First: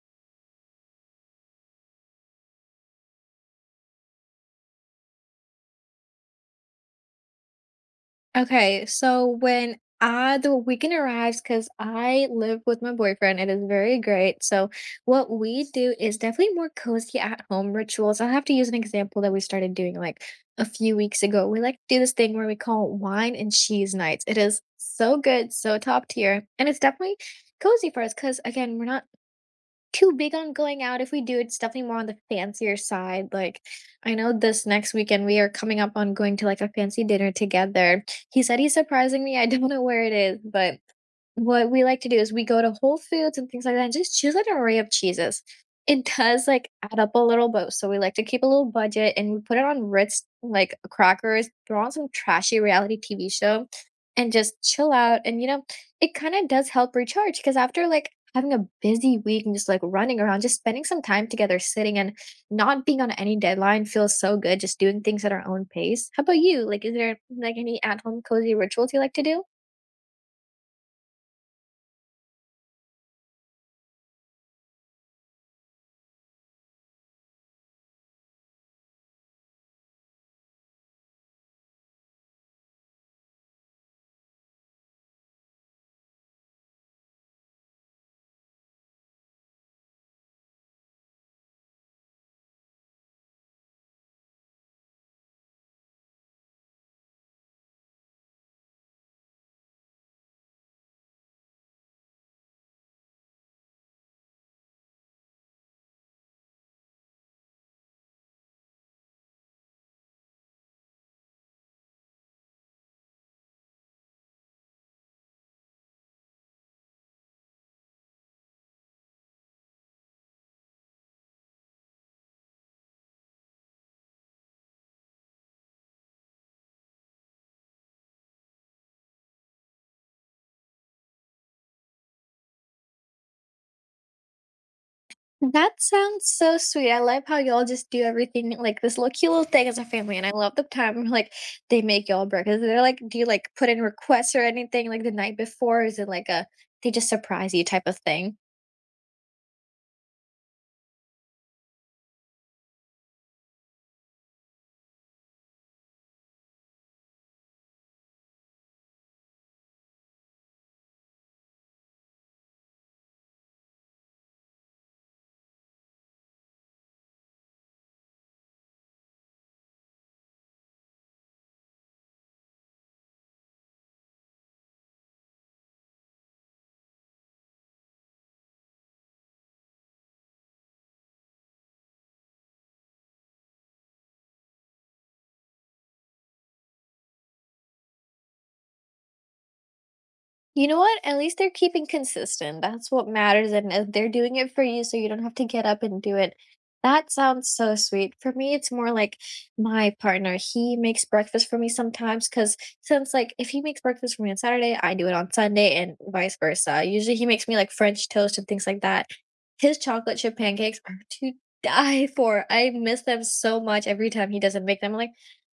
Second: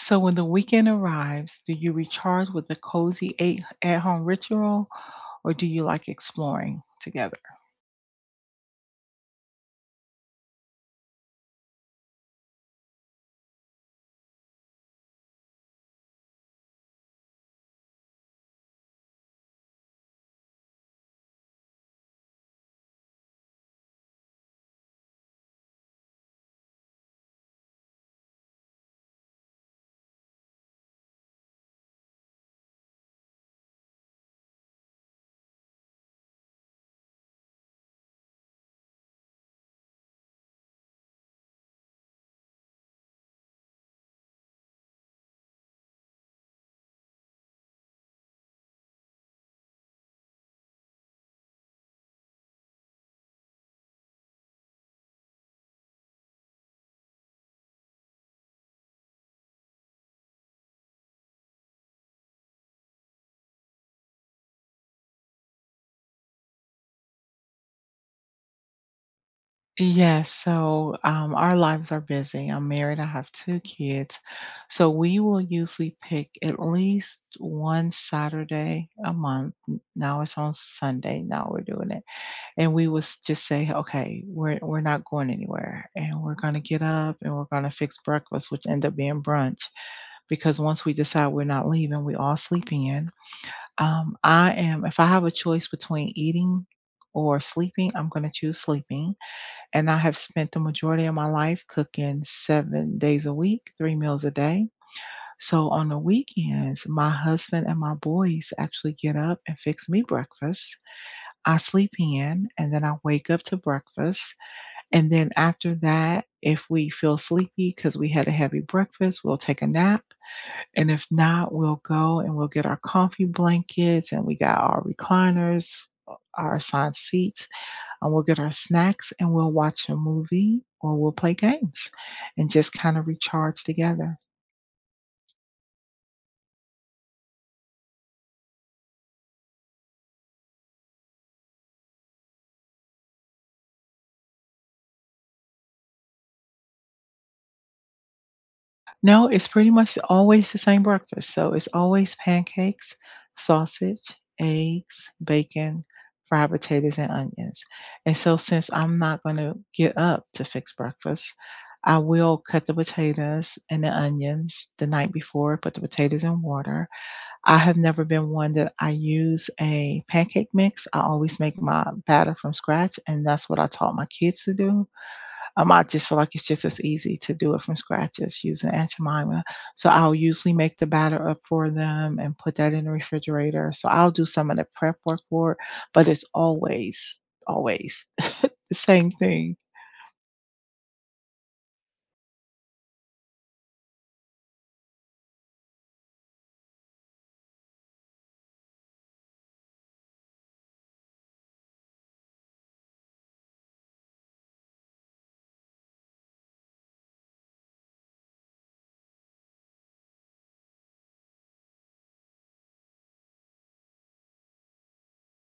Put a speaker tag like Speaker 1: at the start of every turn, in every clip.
Speaker 1: So when the weekend arrives, do you recharge with a cozy eight at-home ritual or do you like exploring together?
Speaker 2: Okay, so when I the weekend arrives, because I live with my boyfriend, it is very great. So what we do is definitely more cozy at home rituals. I'll have to use an example that we started doing like a few weeks ago. We like to do this thing where we call wine and cheese nights. It is so good, so top tier, and it's definitely cozy for us because again, we're not too big on going out. If we do, it's definitely more on the fancier side. Like, I know this next weekend we are coming up on going to like a fancy dinner together. He said he's surprising me. I don't know where it is, but what we like to do is we go to Whole Foods and things like that and just choose an array of cheeses. It does, like, add up a little bit, so we like to keep a little budget, and we put it on Ritz, like, crackers, throw on some trashy reality TV show, and just chill out, and, it kinda does help recharge because after, like, having a busy week and just, like, running around, just spending some time together sitting and not being on any deadline feels so good, just doing things at our own pace. How about you? Like, is there, like, any at-home cozy rituals you like to do?
Speaker 1: Yes, so our lives are busy. I'm married, I have two kids. So we will usually pick at least one Saturday a month. Now it's on Sunday, now we're doing it. And we will just say, okay, we're not going anywhere. And we're gonna get up and we're gonna fix breakfast, which end up being brunch. Because once we decide we're not leaving, we all sleeping in. I am, if I have a choice between eating or sleeping, I'm going to choose sleeping. And I have spent the majority of my life cooking 7 days a week, three meals a day. So on the weekends, my husband and my boys actually get up and fix me breakfast. I sleep in and then I wake up to breakfast. And then after that, if we feel sleepy because we had a heavy breakfast, we'll take a nap. And if not, we'll go and we'll get our comfy blankets and we got our recliners, our assigned seats, and we'll get our snacks and we'll watch a movie or we'll play games and just kind of recharge together.
Speaker 2: That sounds so sweet. I love how y'all just do everything like this little cute little thing as a family, and I love the time like they make y'all breakfast. They're like, do you like put in requests or anything like the night before? Is it like a they just surprise you type of thing?
Speaker 1: No, it's pretty much always the same breakfast. So it's always pancakes, sausage, eggs, bacon, fried potatoes, and onions. And so since I'm not going to get up to fix breakfast, I will cut the potatoes and the onions the night before, put the potatoes in water. I have never been one that I use a pancake mix. I always make my batter from scratch, and that's what I taught my kids to do. I just feel like it's just as easy to do it from scratch as using Aunt Jemima. So I'll usually make the batter up for them and put that in the refrigerator. So I'll do some of the prep work for it, but it's always, always the same thing.
Speaker 2: You know what? At least they're keeping consistent. That's what matters, and if they're doing it for you so you don't have to get up and do it. That sounds so sweet. For me, it's more like my partner, he makes breakfast for me sometimes. Cause since, like, if he makes breakfast for me on Saturday, I do it on Sunday and vice versa. Usually, he makes me, like, French toast and things like that. His chocolate chip pancakes are to die for. I miss them so much every time he doesn't make them. I'm like,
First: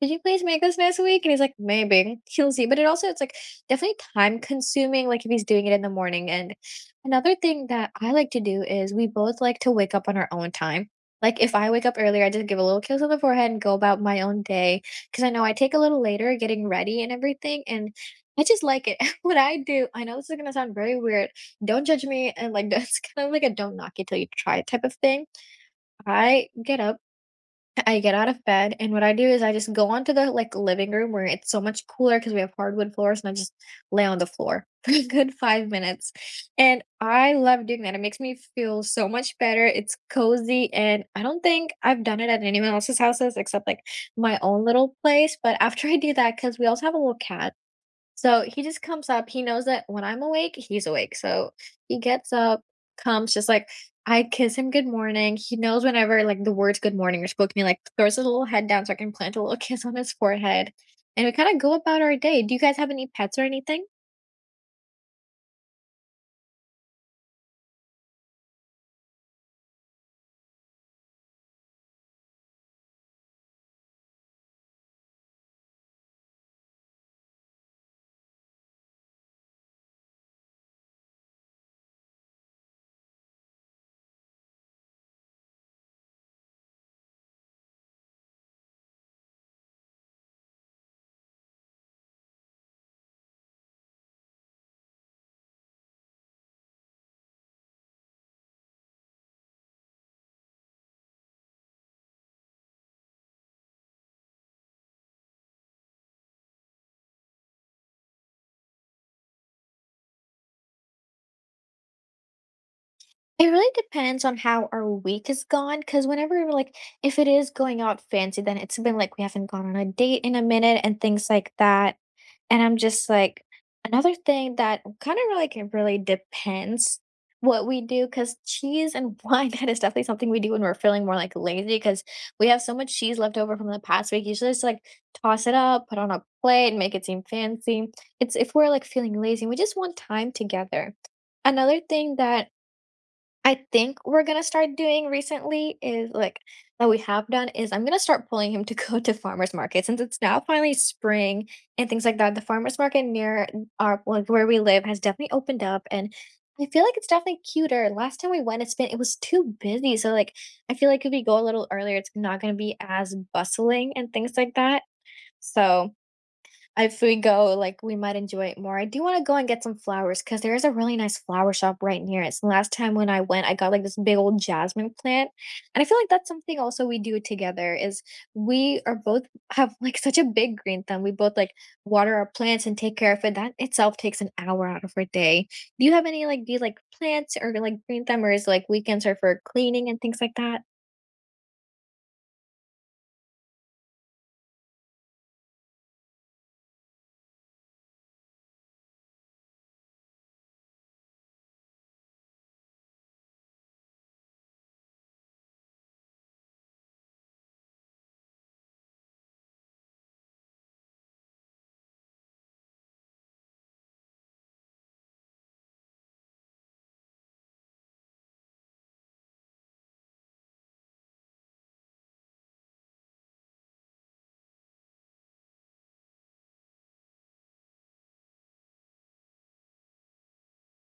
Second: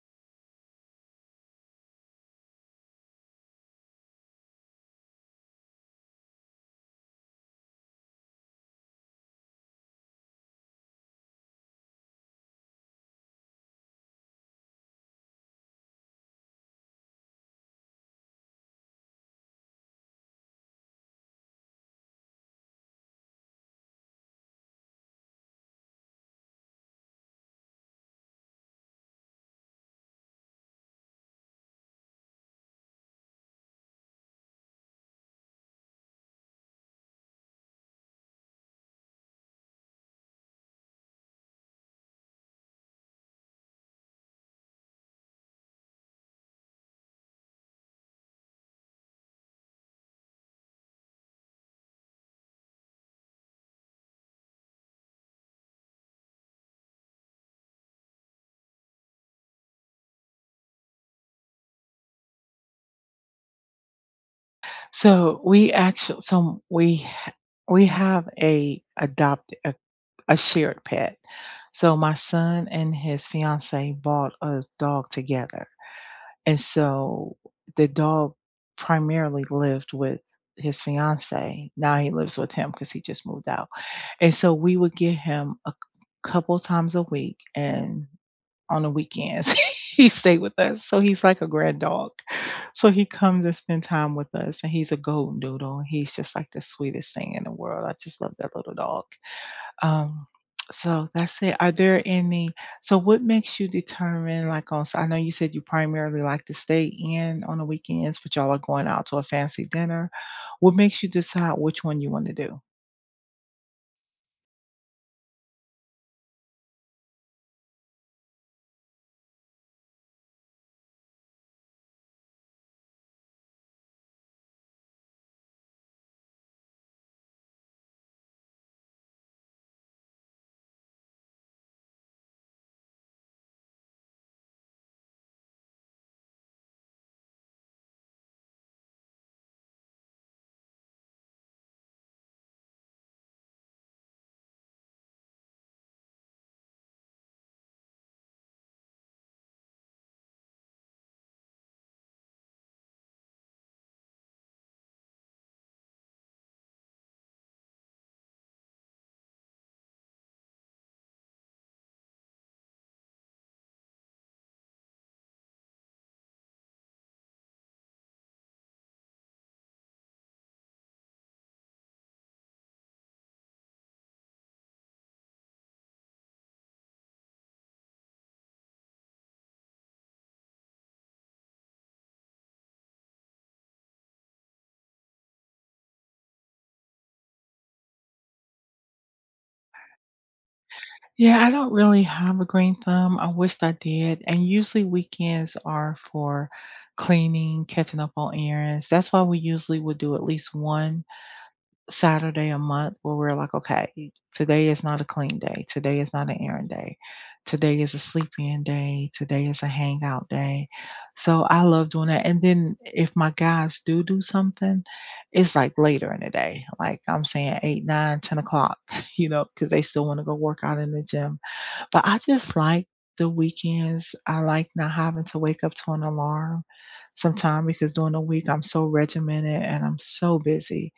Speaker 2: "Could you please make this next week?" And he's like, "Maybe." He'll see, but it also it's like definitely time consuming, like, if he's doing it in the morning, and another thing that I like to do is we both like to wake up on our own time. Like, if I wake up earlier, I just give a little kiss on the forehead and go about my own day because I know I take a little later getting ready and everything, and I just like it. What I do I know this is gonna sound very weird, don't judge me, and, like, that's kind of like a don't knock it till you try it type of thing. I get up I get out of bed, and what I do is I just go onto the, like, living room where it's so much cooler because we have hardwood floors, and I just lay on the floor for a good 5 minutes, and I love doing that, it makes me feel so much better, it's cozy, and I don't think I've done it at anyone else's houses except, like, my own little place, but after I do that, because we also have a little cat so he just comes up. He knows that when I'm awake, he's awake. So he gets up, comes just like I kiss him good morning. He knows whenever like the words good morning are spoken, he like throws his little head down so I can plant a little kiss on his forehead. And we kind of go about our day. Do you guys have any pets or anything?
Speaker 1: So we have a adopted a shared pet. So my son and his fiance bought a dog together. And so the dog primarily lived with his fiance. Now he lives with him because he just moved out. And so we would get him a couple times a week and on the weekends he stayed with us. So he's like a grand dog. So he comes and spend time with us and he's a golden doodle. He's just like the sweetest thing in the world. I just love that little dog. Um, so that's it. Are there any So what makes you determine, like, I know you said you primarily like to stay in on the weekends, but y'all are going out to a fancy dinner. What makes you decide which one you want to do?
Speaker 2: It really depends on how our week is. Cause whenever we're, like, if it is going out fancy, then it's been, like, we haven't gone on a date in a minute and things like that, and I'm just, like, another thing that kinda, like, it really depends what we do. Cause cheese and wine, that is definitely something we do when we're feeling more, like, lazy. Because we have so much cheese left over from the past week, usually just, like, toss it up, put on a plate, make it seem fancy. It's if we're, like, feeling lazy, we just want time together. Another thing that I think we're gonna start doing recently is like That we have done is I'm gonna start pulling him to go to farmers market since it's now finally spring and things like that. The farmers market near our like Where we live has definitely opened up and I feel like it's definitely cuter. Last time we went, it's been It was too busy. So like I feel like if we go a little earlier, it's not gonna be as bustling and things like that. So if we go, like, we might enjoy it more. I do wanna go and get some flowers, cause there is a really nice flower shop right near us. And last time when I went, I got, like, this big old jasmine plant, and I feel like that's something also we do together is we are both have, like, such a big green thumb. We both, like, water our plants and take care of it. That itself takes an hour out of our day. Do you have any, like, do you like plants or, like, green thumb or is, like, weekends are for cleaning and things like that?
Speaker 1: Yeah, I don't really have a green thumb. I wished I did. And usually weekends are for cleaning, catching up on errands. That's why we usually would do at least one Saturday a month where we're like, "Okay, today is not a clean day. Today is not an errand day. Today is a sleep-in day. Today is a hangout day." So, I love doing that, and then if my guys do do something, it's, like, later in the day, like, I'm saying 8, 9, 10 o'clock, you know, because they still wanna go work out in the gym. But I just like the weekends. I like not having to wake up to an alarm sometime because during the week I'm so regimented and I'm so busy.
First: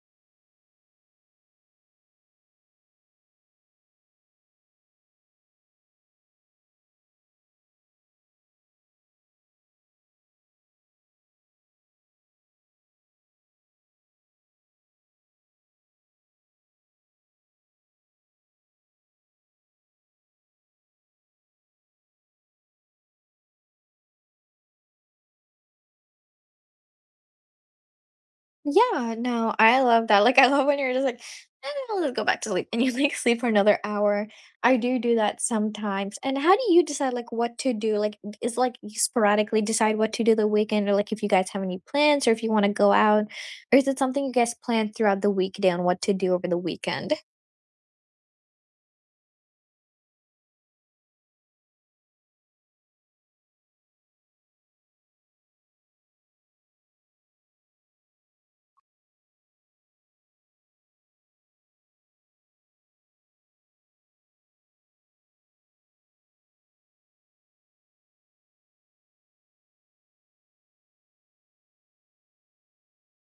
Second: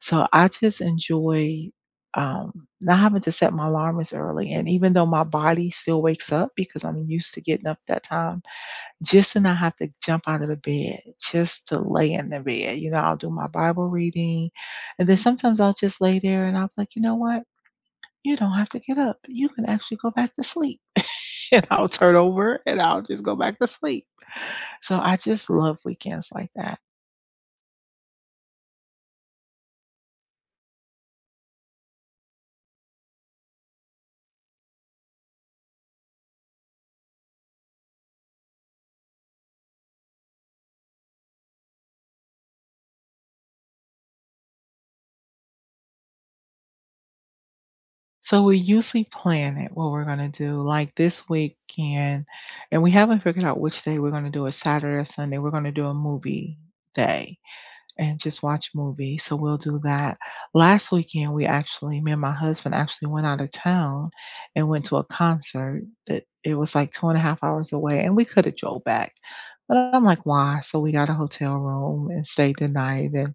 Speaker 1: So I just enjoy not having to set my alarm as early. And even though my body still wakes up because I'm used to getting up that time, just to not have to jump out of the bed, just to lay in the bed. You know, I'll do my Bible reading. And then sometimes I'll just lay there and I'll be like, you know what? "You don't have to get up. You can actually go back to sleep." And I'll turn over and I'll just go back to sleep. So I just love weekends like that.
Speaker 2: Yeah, no, I love that. Like, I love when you're just like, "Eh, I'll just go back to sleep," and you like sleep for another hour. I do do that sometimes. And how do you decide like what to do? Like, is like you sporadically decide what to do the weekend or like if you guys have any plans or if you want to go out? Or is it something you guys plan throughout the weekday on what to do over the weekend?
Speaker 1: So we usually plan it what we're gonna do. Like this weekend, and we haven't figured out which day we're gonna do it, Saturday or Sunday. We're gonna do a movie day. And just watch movies, so we'll do that. Last weekend, we actually me and my husband actually went out of town and went to a concert that it was, like, 2.5 hours away, and we coulda drove back, but I'm like, "Why?" So we got a hotel room and stayed the night, and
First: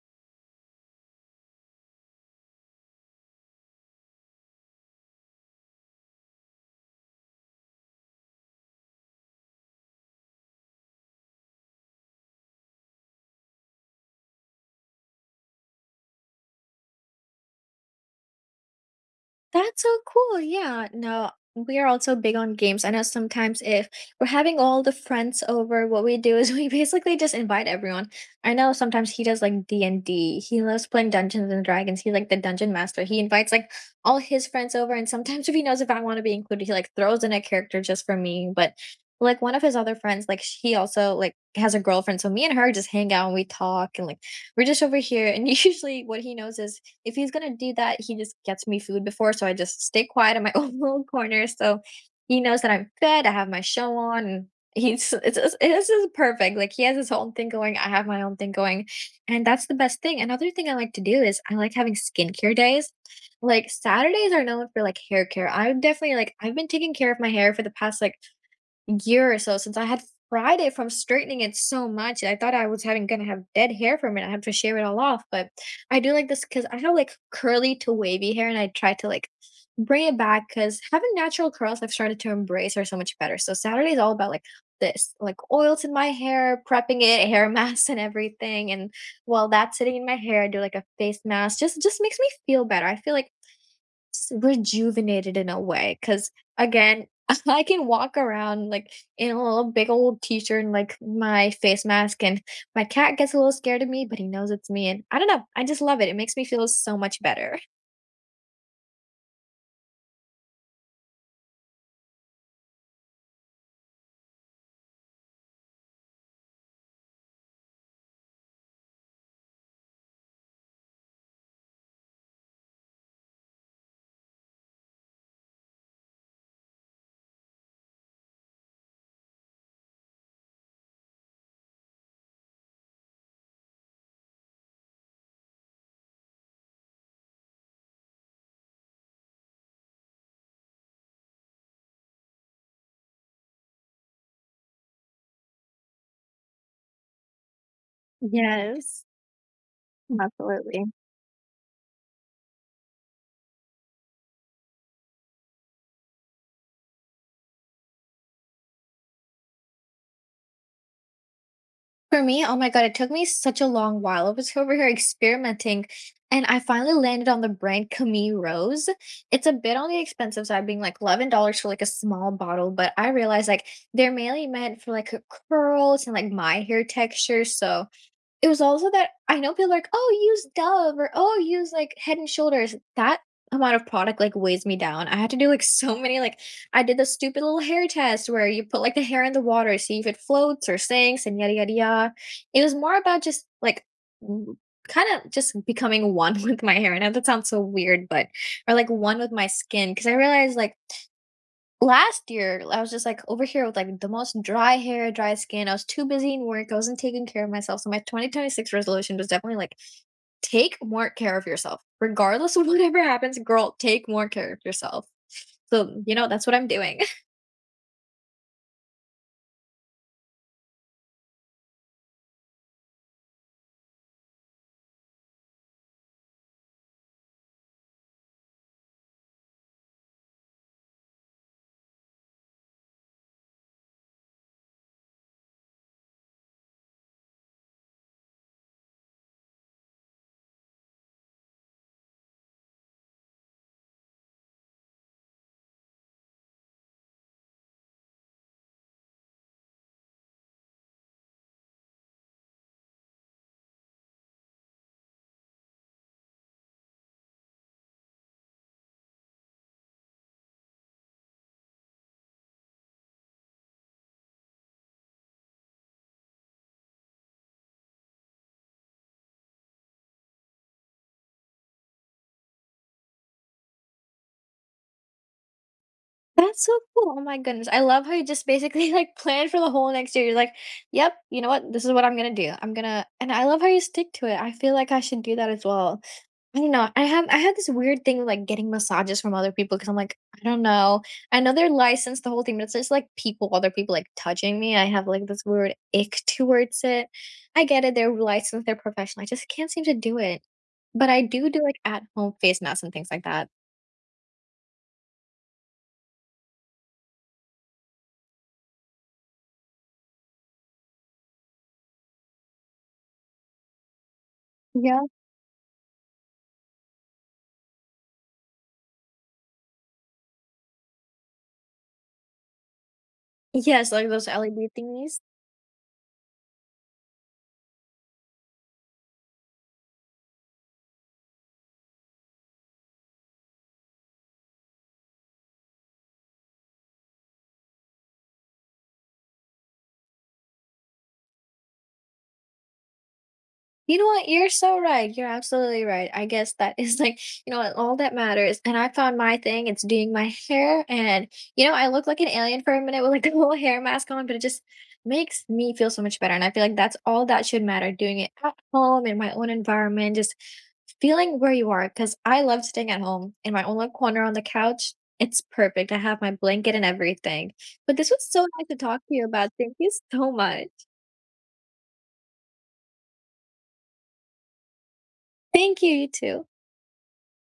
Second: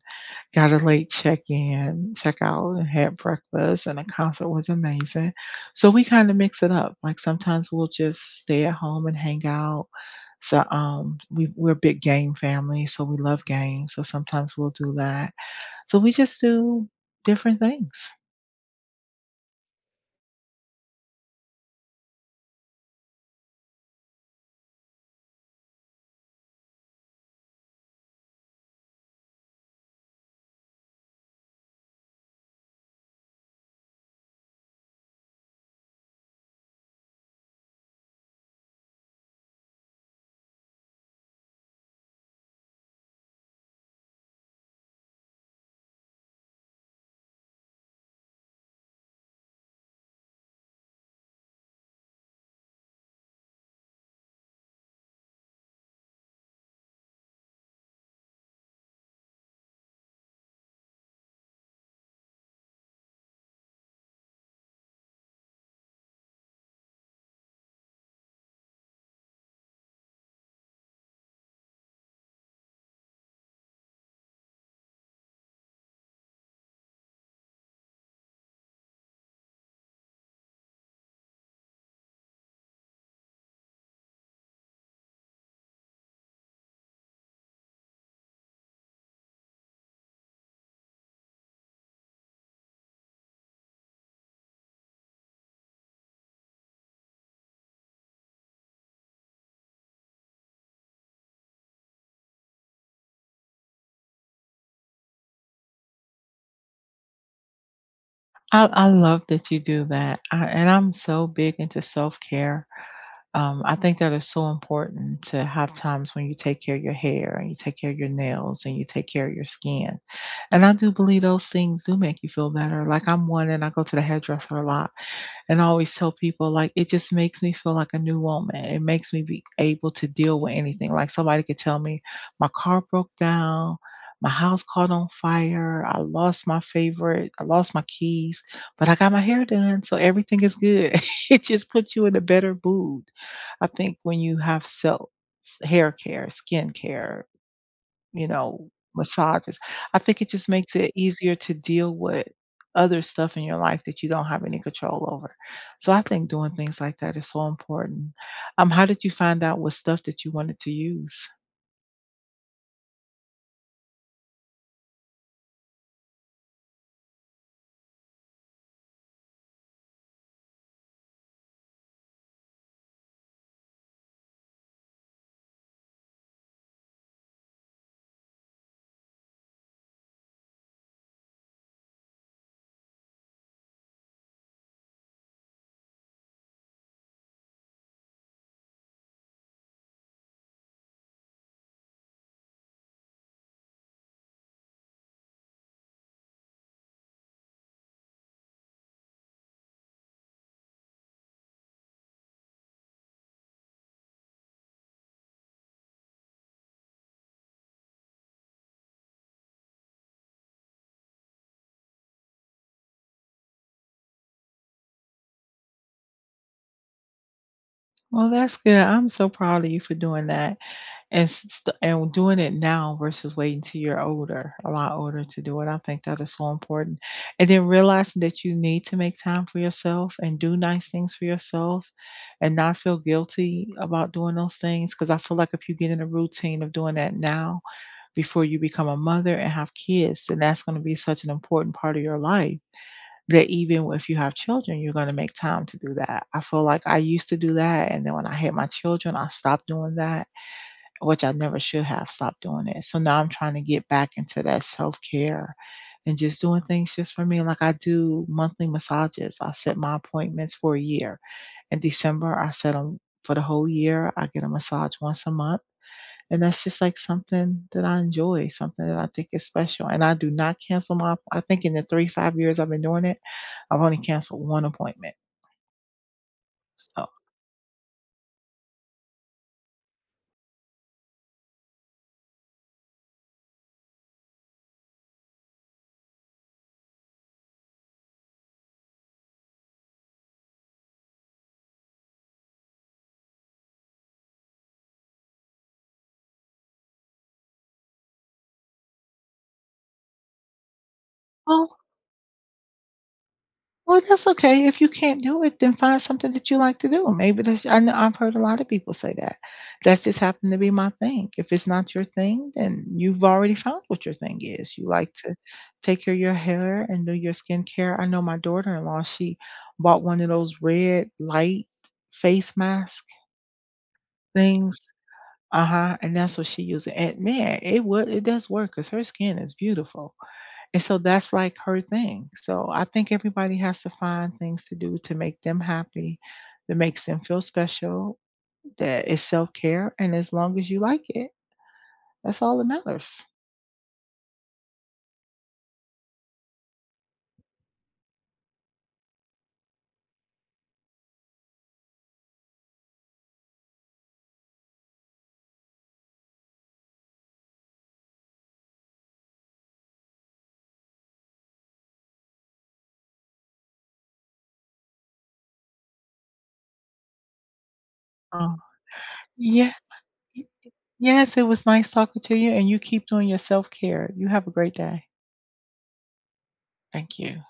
Speaker 1: got a late check-in, check-out, and had breakfast, and the concert was amazing. So we kinda mix it up. Like, sometimes we'll just stay at home and hang out. So, we're a big game family, so we love games, so sometimes we'll do that. So we just do different things.
Speaker 2: That's so cool. Yeah. No, we are also big on games. I know sometimes if we're having all the friends over, what we do is we basically just invite everyone. I know sometimes he does like D&D. He loves playing Dungeons and Dragons. He's like the dungeon master. He invites like all his friends over and sometimes if he knows if I want to be included, he like throws in a character just for me. But like one of his other friends, like he also like has a girlfriend. So me and her just hang out and we talk and like we're just over here. And usually what he knows is if he's gonna do that, he just gets me food before, so I just stay quiet in my own little corner, so he knows that I'm fed, I have my show on, and he's it's this is perfect, like, he has his own thing going, I have my own thing going, and that's the best thing. Another thing I like to do is I like having skincare days. Like, Saturdays are known for, like, hair care. I am definitely like, I've been taking care of my hair for the past, like, year or so since I had fried it from straightening it so much. I thought I was having gonna have dead hair from it. I have to shave it all off. But I do like this because I have like curly to wavy hair, and I try to like bring it back because having natural curls I've started to embrace are so much better. So Saturday is all about like this, like oils in my hair, prepping it, hair masks and everything. And while that's sitting in my hair, I do like a face mask. Just makes me feel better. I feel like rejuvenated in a way because again I can walk around like in a little big old t-shirt and like my face mask and my cat gets a little scared of me but he knows it's me and I don't know I just love it it makes me feel so much better.
Speaker 1: I love that you do that. I and I'm so big into self-care. I think that is so important to have times when you take care of your hair and you take care of your nails and you take care of your skin. And I do believe those things do make you feel better. Like I'm one and I go to the hairdresser a lot. And I always tell people, like, it just makes me feel like a new woman. It makes me be able to deal with anything. Like, somebody could tell me, my car broke down, my house caught on fire, I lost my favorite, I lost my keys, but I got my hair done, so everything is good. It just puts you in a better mood. I think when you have self hair care, skin care, you know,
Speaker 2: Yes,
Speaker 1: massages. I think it just makes
Speaker 2: absolutely.
Speaker 1: it easier to deal with other stuff in your life that you don't have any control over. So I think doing things like that is so important. How did you find out what stuff that you wanted to use?
Speaker 2: For me, oh my god, it took me such a long while. I was over here experimenting and I finally landed on the brand Camille Rose. It's a bit on the expensive side, being like $11 for like a small bottle, but I realized like they're mainly meant for like curls and like my hair texture. So it was also that I know people are like, "Oh, use Dove," or, "Oh, use, like, Head& and Shoulders." That amount of product, like, weighs me down. I had to do, like, so many, like I did the stupid little hair test where you put, like, the hair in the water, see if it floats or sinks and yada, yada, yada. It was more about just, like, kinda just becoming one with my hair. I know that sounds so weird, but or, like, one with my skin because I realized, like, last year, I was just, like, over here with, like, the most dry hair, dry skin, I was too busy in work, I wasn't taking care of myself, so my 2026 resolution was definitely, like, take more care of yourself. Regardless of whatever happens, girl, take more care of yourself. So, you know, that's what I'm doing.
Speaker 1: Well, that's good. I'm so proud of you for doing that. And s st and doing it now versus waiting till you're older, a lot older to do it. I think that is so important. And then realizing that you need to make time for yourself and do nice things for yourself and not feel guilty about doing those things. Because I feel like if you get in a routine of doing that now before you become a mother and have kids, then that's gonna be such an important part of your life that even if you have children, you're gonna make time to do that. I feel like I used to do that, and then when I had my children, I stopped doing that which I never should have stopped doing it. So now I'm trying to get back into that self care and just doing things just for me. Like I do monthly massages, I set my appointments for a year. In December, I set them for the whole year. I get a massage once a month. And that's just like something that I enjoy, something that I think is special. And I do not cancel my, I think in the 3, 5 years I've been doing it, I've only canceled one appointment.
Speaker 2: That's so
Speaker 1: So
Speaker 2: cool, oh my goodness, I love how you just basically, like, plan for the whole next year, you're like, "Yep, you know what? This is what I'm gonna do, I'm gonna," and I love how you stick to it, I feel like I should do that as well. I don't know. I had this weird thing with, like, getting massages from other people because 'cause I'm like, "I don't know." I know they're licensed, the whole thing, but it's just, like, people other people, like, touching me. I have, like, this weird ick towards it. I get it. They're licensed. They're professional. I just can't seem to do it. But I do do, like, at-home face masks and things like that.
Speaker 1: well, that's okay. If you can't do it, then find something that you like to do. Maybe that's I know I've heard a lot of people say that. That's just happened to be my thing. If it's not your thing, then you've already found what your thing is. You
Speaker 2: Yeah.
Speaker 1: like to take care of your hair and do your skincare. I know my daughter-in-law, she bought one of those red light face mask
Speaker 2: Yes, like those LED
Speaker 1: things.
Speaker 2: thingies.
Speaker 1: Uh-huh. And that's what she uses. And man, it does work because her skin is beautiful. And so that's like her thing. So I think everybody has to find things to do to make them happy, that makes them feel special, that is self care. And as long as you like it, that's all that matters.
Speaker 2: You know what? You're so right. You're absolutely right. I guess that is like, you know what, all that matters. And I found my thing. It's doing my hair. And, you know, I look like an alien for a minute with like a little hair mask on, but it just makes me feel so much better. And I feel like that's all that should matter doing it at home in my own environment, just feeling where you are. Cause I love staying at home in my own little corner on the couch. It's perfect. I have my blanket and everything. But this was so
Speaker 1: Oh,
Speaker 2: nice to talk to you about. Thank
Speaker 1: yeah.
Speaker 2: you so
Speaker 1: y-
Speaker 2: much.
Speaker 1: y- Yes, it was nice talking to you. And you keep doing your self care. You have a great day.
Speaker 2: Thank you, you too.
Speaker 1: Thank you.